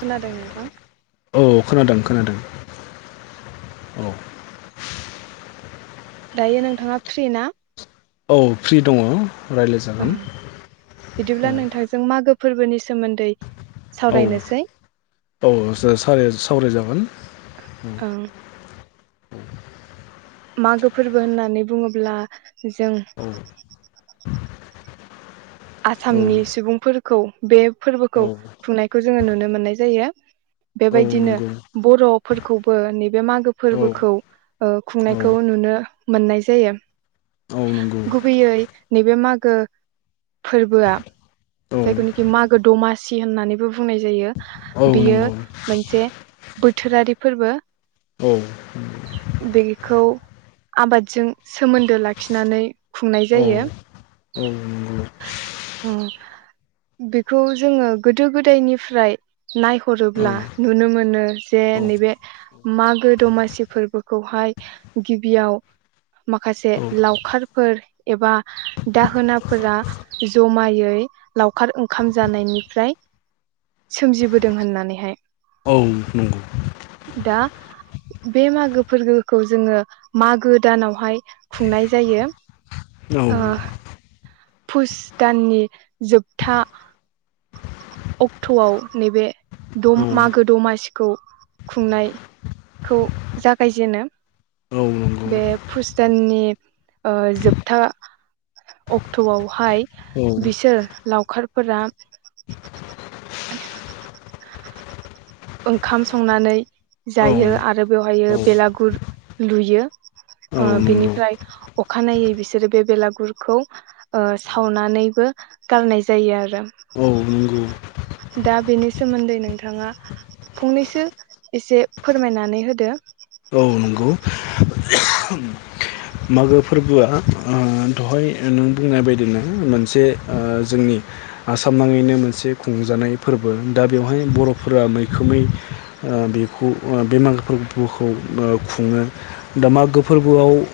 खोनादों नोंथां? औ खोनादों खोनादों औ। दायो नोंथाङा फ्रि ना? औ फ्रि दङ। रायज्लायजागोन ओम बिदिब्ला नोंथांजों मागो फोरबोनि सोमोन्दै औ सावरायनोसै औ सा-सावराय सावराय जागोन ओम। ओं मागो फोरबो होननानै बुङोब्ला जों औ आसामनि औ सुबुंफोर खौ बे फोरबोखौ औ खुंनायखौ जोङो नुनो मोननाय जायो। औ बेबायदिनो नंगौ बर'फोरखौबो नैबे मागो औ फोरबोखौ ओ औ खुंनायखौ नुनो मोननाय जायो। औ नंगौ गुबैयै नैबे मागो फोरबोआ औ जायखौनिखि मागो दमासि होननानैबो बुंनाय जायो। औ बेयो नंगौ मोनसे बोथोरारि फोरबो औ बेखौ आबादजों सोमोन्दो लाखिनानै खुंनाय औ जायो। नंगौ औ उम बेखौ जोङो गोदो गोदायनिफ्राय औ नायहरोब्ला नुनो मोनो जे औ नैबे मागो दमासि फोरबोखौहाय गिबियाव माखासे लावखारफोर एबा दाहोना फोरा ज'मायै लावखार ओंखाम जानायनिफ्राय सोमजिबोदों होननानैहाय। औ नंगौ दा बे मागो फोरबोखौ जोङो मागो दानावहाय खुंनाय जायो। औ ओ पुस दाननि जोबथा अक्ट'आव नैबे दम मागो औ दमासिखौ खुंनायखौ जागायजेनो। औ नंगौ बे फुस दाननि जोबथा अक्ट'आवहाय औ बिसोर लावखारफोरा [inaudible] ओंखाम संनानै जायो औ आरो बेवहायो औ बेलागुर लुयो ओ औ नंगौ औ बेनिफ्राय अखानायै बिसोरो बे बेलागुरखौ ओ सावनानैबो गारनाय जायो आरो। नंगौ दा बेनि सोमोन्दै नोंथाङा फंनैसो एसे फोरमायनानै होदो। औ नंगौ मागो फोरबोआ ओ दहाय नों बुंनाय बायदिनो मोनसे ओ जोंनि आसाम नाङैनो मोनसे खुंजानाय फोरबो। दा बेवहाय बर'फोरा मैखोमै ओ बेखौ ओ बे मागो फोरबोखौ ओ खुङो दा मागो फोरबोआव ओ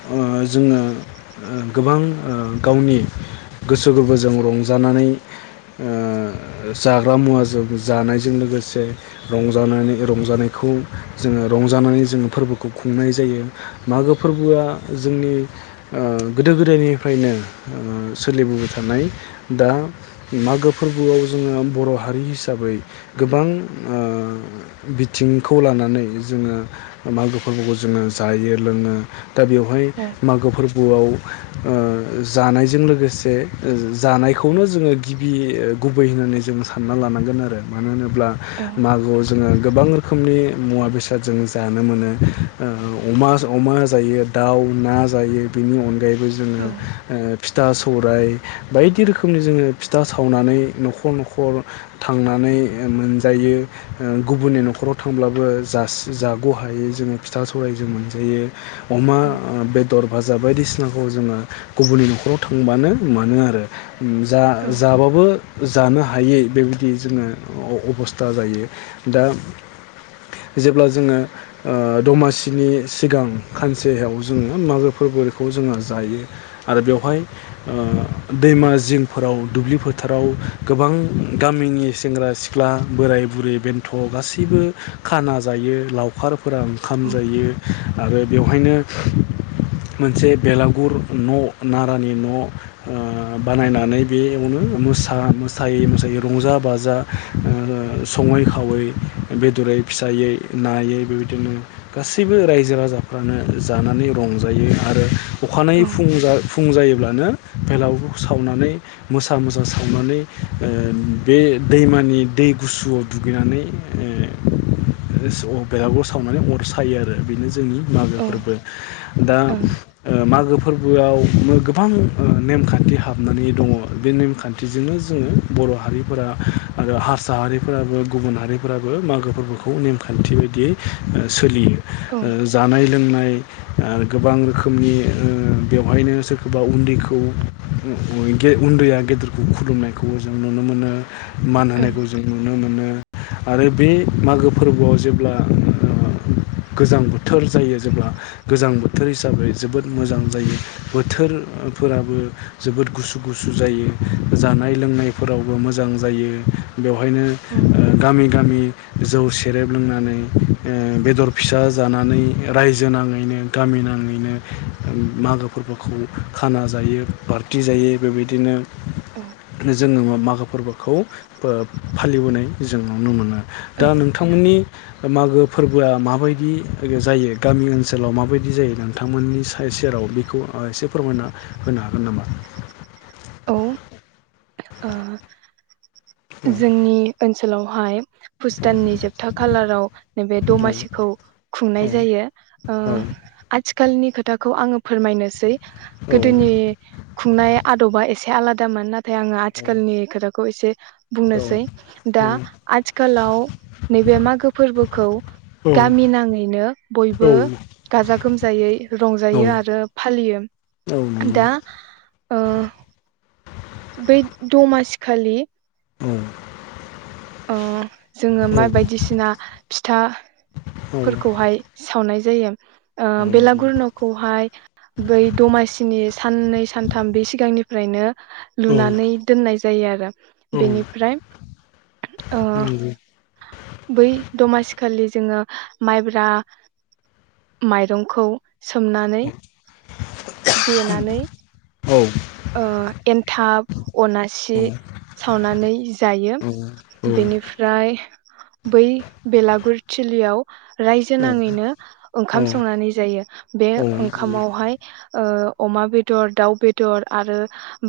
जोङो ओ गोबां ओ गावनि गोसो गोरबोजों रंजानानै ओ जाग्रा मुवाजों जानायजों लोगोसे रंजानानै रंजानायखौ जोङो रंजानानै जोङो फोरबोखौ खुंनाय जायो। मागो फोरबोआ जोंनि ओ गोदो गोदायनिफ्रायनो ओ सोलिबोबाय थानाय दा मागो फोरबोआव जोङो बर' हारि हिसाबै गोबां ओ बिथिंखौ लानानै जोङो मागो फोरबोखौ जोङो जायो लोङो दा बेव बेवहाय औ मागो फोरबो बोआव जानायजों लोगोसे जानायखौनो जोङो गिबि ओ गुबै होननानै जों सानना लानांगोन आरो मानो होनो ब्ला औ मागोआव जोङो गोबां रोखोमनि मुवा बेसाद जों जानो मोनो ओ अमा अमा जायो दाउ, ना जायो बेनि अनगायै बो जोङो ओ फिथा सौराइ बायदि रोखोमनि जोङो फिथा सावनानै न'खर न'खर थांनानै मोनजायो ओ गुबुननि न'खराव थांब्लाबो जासि जाग' हायै जोङो फिथा सौराइ जों मोनजायो। अमा औ बेदर फाज जा बायदिसिनाखौ जोङो गुबुननि न'खराव थांबानो मोनो आरो औ जा-जाबाबो जो जानो हायै बेबायदि जोङो अ-अबस्था जायो दा जेब्ला जोङो ओ दमासिनि सिगां खानसेयाव जोङो मागो फोरबोखौ जोङो जायो आरो बेवहाय ओ दैमा जिंफोराव दुब्लि फोथाराव गोबां गामिनि सेंग्रा सिख्ला, बोराइ बुरै बेन्थ गासैबो खाना जायो लावखार फोरा ओंखाम औ जायो आरो बेवहायनो मोनसे बेलागुर न नारानि न ओ बानायनानै बेयावनो मोसा मोसायै मोसायै रंजा बाजा ओ सङै खावै बेदरै फिसायै नायै बेबायदिनो गासैबो रायजो राजा फ्रानो जानानै रंजायो आरो औ अखानायै फुं जा फुं जायोब्लानो बेलागुरखौ सावनानै मोसा मोसा सावनानै ओ बे दैमानि दै गुसुआव दुगैनानै ओ [unintelligible] बेलागुर सावनानै अर सायो आरो बेनो जोंनि ओं मागोफोरबो दा ओ मागो फोरबोआव मो गोबां ओ नेमखान्थि हाबनानै दङ बे नेमखान्थिजोंनो जोङो बर हारिफोरा आरो हारसा हारिफोराबो गुबुन हारिफोराबो मागो फोरबोखौ नेमखान्थि बायदियै ओ सोलियो। औ जानाय लोंनाय ओ गोबां रोखोमनि ओ बेवहायनो सोरखौबा उन्दैखौ बय गे उन्दैया गेदेरखौ खुलुमनायखौ जों नुनो मोनो। मान औ होनायखौ जों नुनो मोनो। आरो बे मागो फोरबोआव जेब्ला ओ गोजां बो थोर जायो जेब्ला गोजां बोथोर हिसाबै जोबोद मोजां जायो बोथोर फोराबो जोबोद गुसु गुसु जायो जानाय लोंनायफोरावबो मोजां जायो। बेवहायनो ओ गामि गामि जौ सेरेब लोंनानै ओ बेदर फिसा [unintelligible] जानानै रायजो नाङैनो गामि नाङैनो ओ मागो फोरबोखौ खाना जायो पार्टि जायो बेबायदिनो [unintelligible] फोरबोखौ ओ फालिबोनाय जों नुनो मोनो। दा नोंथांमोननि मागो फोरबोआ माबायदि [unintelligible] जायो गामि ओनसोलाव माबायदि जायो नोंथांमोननि साय सेराव बेखौ ओ एसे फोरमायना होनो हागोन नामा? ओ औ जोंनि ओन सोलावहाय पुस औ दाननि जोबथा खालाराव नैबे दमासिखौ खुंनाय औ जायो ओ आथि खालनि खोथाखौ आङो फोरमायनोसै औ गोदोनि खुंनाय आदबा एस आलादामोन नाथाय आं [unintelligible] आथिखालनि खोथा खौ एसे बुंनोसै दा आथिखालाव नैबे मागो फोरबोखौ गामि नाङैनो औ बयबो गाजा गोमजायै औ रंजायो आरो फालियो औ नंगौ दा ओ बै दमासि खालि औ ओ जोङो औ मा बायदिसिना फिथा फोरखौहाय सावनाय [unintelligible] ओ बेलागुर नंगौ नखौहाय बै दमासिनि साननै सानथाम बे सिगांनिफ्रायनो औ लुनानै दोननाय जायो आरो औ बेनिफ्राय ओ नंगौ बै दमासि खालि जोङो माइब्रा माइरंखौ सोमनानै देनानै औ ओ एनथाब अनासि सावनानै जायो औ बेनिफ्राय बै बेलागुरथिलियाव रायजो नाङैनो ओंखाम औ संनानै जायो बे औ औ ओंखामावहाय ओ अमा बेदर दाउ बेदर आरो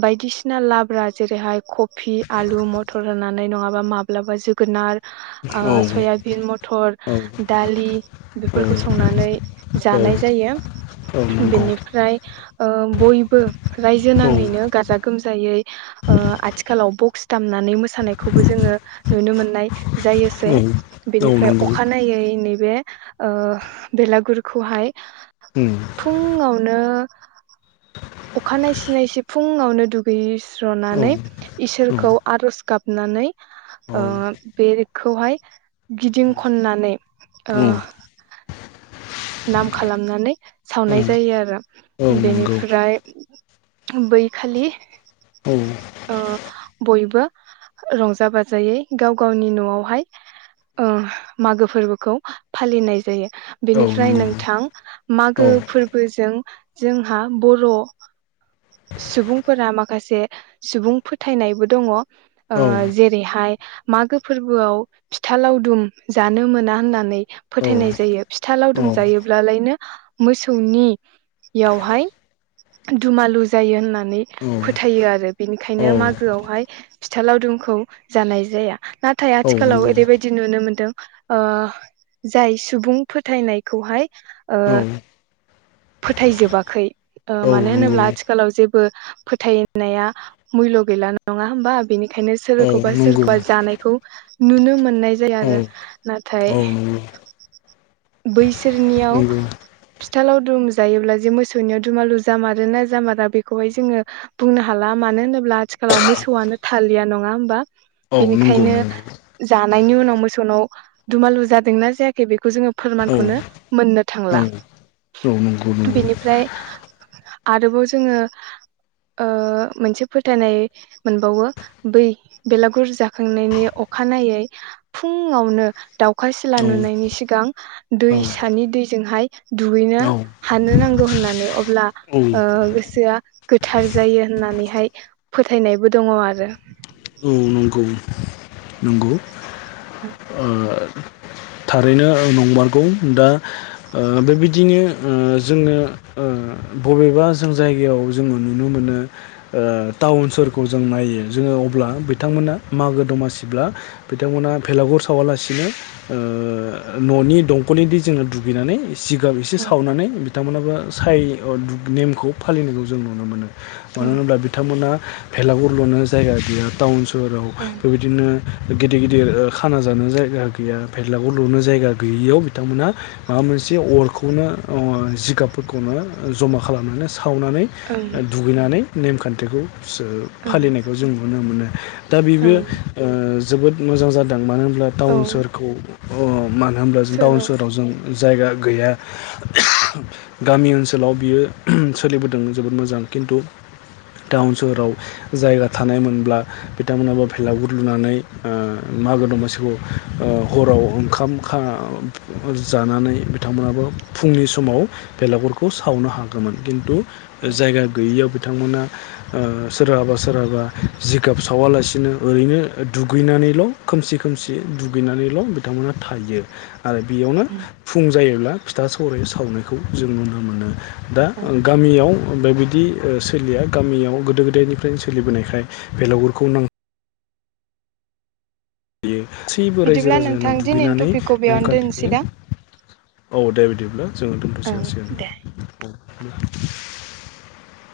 बायदिसिना लाब्रा जेरैहाय कफि आलु मथर होनानै नङा मा-माब्लाबा जोगोनार औ आ सयाबिन मथर दालि औ बेफोरखौ संनानै औ जानाय जायो औ नंगौ बेनिफ्राय ओ बयबो रायजो औ नाङैनो गाजा गोमजायै ओ आथिखालाव बक्स नानै मोसानायखौबो नुनो मोननाय जायोसै औ औ बिनिफ्राय नंगौ अखानायै नैबे ओ बेलागुरखौहाय उम फुंआवनो अखानायसि नायसि फुं फुङावनो दुगैयो औ स्रनानै औ इसोरखौ आरज गाब नानै ओ औ बे खौहाय गिदिं खननानै ओ उम नाम खालामनानै सावनाय उम जायो औ आरो नंगौ बेनिफ्राय बै खालि औ ओ बयबो रंजा बाजायै गाव-गावनि नआवहाय ओ मागो फोरबोखौ फालिनाय जायो औ बिनि फ्राय नंगौ नोंथां। औ मागो फोरबोजों जोंहा बर' सुबुंफोरा माखासे सुबुं फोथायनायबो दङ ओ औ जेरैहाय मागो फोरबोआव फिथा लावदुम जानो मोना होननानै फोथायनाय जायो फिथा औ लावदुम जायोब्लालायनो मोसौनि यावहाय दुमालु जायो होननानै फोथायो आरो बिनिखायनो मागोआवहाय फिथा लावदुमखौ जानाय जाया ना थाय औ आथिखालाव नंगौ ओरैबायदि नुनो मोन दों ओ जाय सुबुं फोथायनायखौहाय ओ औ फोथायजोबाखै ओ औ मानो नंगौ होनोब्ला थिखालाव जेबो फोथायनाया मुयल गैला नङा होमबा बिनि खायनो औ सोरखौबा नंगौ सोरखौबा जानायखौ नुनो मोननाय जाया आरो औ नाथाय औ नंगौ बैसोरनियाव नंगौ फिथा लावदुम जायोब्ला जे मोसौनियाव दुमालु जामारोना जामारा बेखौहाय जोङो बुंनो हाला मानो होनोब्ला आथिखालाव मोसौआनो थालिया नङा होमबा? औ नंगौ बिनिखायनो नंगौ जा नायनि उनाव मोसौनाव दुमालु जादोंना जायाखै बेखौ जोङो औ फोरमानखौनो मोननो थांला औ औ नंगौ नंगौ बेनिफ्राय आरोबाव जोङो ओ मोनसे फोथायनाय मोनबावो बै बेलागुर जाखांनायनि अखानायै फुंआवनो दाउखा सिला औ नुनायनि सिगां औ दैसानि दैजोंहाय दुगैनो हानो नांगौ होननानै अब्ला ओ सोआ गोथार जायो होननानैहाय फोथायनायबो दङ आरो। [unintelligible] नंगौ। [unintelligible] ओ थारैनो ओ नंमारगौ दा ओ बेबिदिनो ओ जोङो ओ बबेबा जों जायगायाव जों नुनो मोनो ओ टाउन सोरखौ जों नायो जोङो अब्ला बिथांमोना मागो दमासिब्ला बिथांमोना भेलागुर सावालासिनो ओ ननि दंकलनि दैजोंनो दुगैनानै जिगाब इसे औ सावनानै बि थां मोनाबो साय ओ दुग नेमखौ फालिनायखौ जों नुनो मोनो। मानो ओं होनब्ला बिथांमोना। भेलागुर लुनो जायगा गैया टाउन [unintelligible] बेबायदिनो गिदिर गिदिर ओ खाना जानो जायगा गैया। भेलागुर लुनो जायगा गैयियाव बिथांमोन माबा मोनसे अरखौनो ओ जिगाबफोरखौनो जमा खालामनानै सा खावनानै ओं दुगैनानै नेमखान्थिखौ। [unintelligible] ओं फालिनायखौ जों नुनो मोनो। दा बिबो ओं ओ जोबोद मोजां जादों मानो [unintelligible] औ टाउन सोहोर [inaudible] मानो होमब्ला जों टाउन सोराव सोहोराव जों जायगा गैया [unintelligible] गामि ओनसोलाव बियो [unintelligible] सोलिबोदों जोबोद मोजां किन्तु टाउन सोहोराव जायगा थानायमोनब्ला बिथांमोनाबो भेलागुर लुनानै ओ मागो दमासिखौ ओ हराव ओंखाम खा जानानै बिथांमोनाबो फुंनि समाव बेलागुरखौ सावनो हागोमोन किन्तु औ जायगा गैयैयाव थां मोना ओ सोरहाबा सोरहाबा जिगाब सावालासिनो ओरैनो दुगैनानैल खोमसि खोमसि दु गैनानैल बिथांमोना थायो। आरो बेयावनो ओं फुं जायोब्ला फिथा सौराइ सावनायखौ जों नुनो मोनो। दा ओं गामियाव। बेबायदि सोलिया गामियाव गोदो गोदायनिफ्रायनो सोलिबोनायखाय बेलागुरखौ नां [unintelligible] सैबो रायजो बिदिब्ला राजानो नोंथां दिनैनि दुगैनानै टपिकखौ बेयावनो दोनसै नेमखान्थिखौ दां औ दे बिदिब्ला। जों दोनथ ओं दे [unintelligible] ओं [inaudible]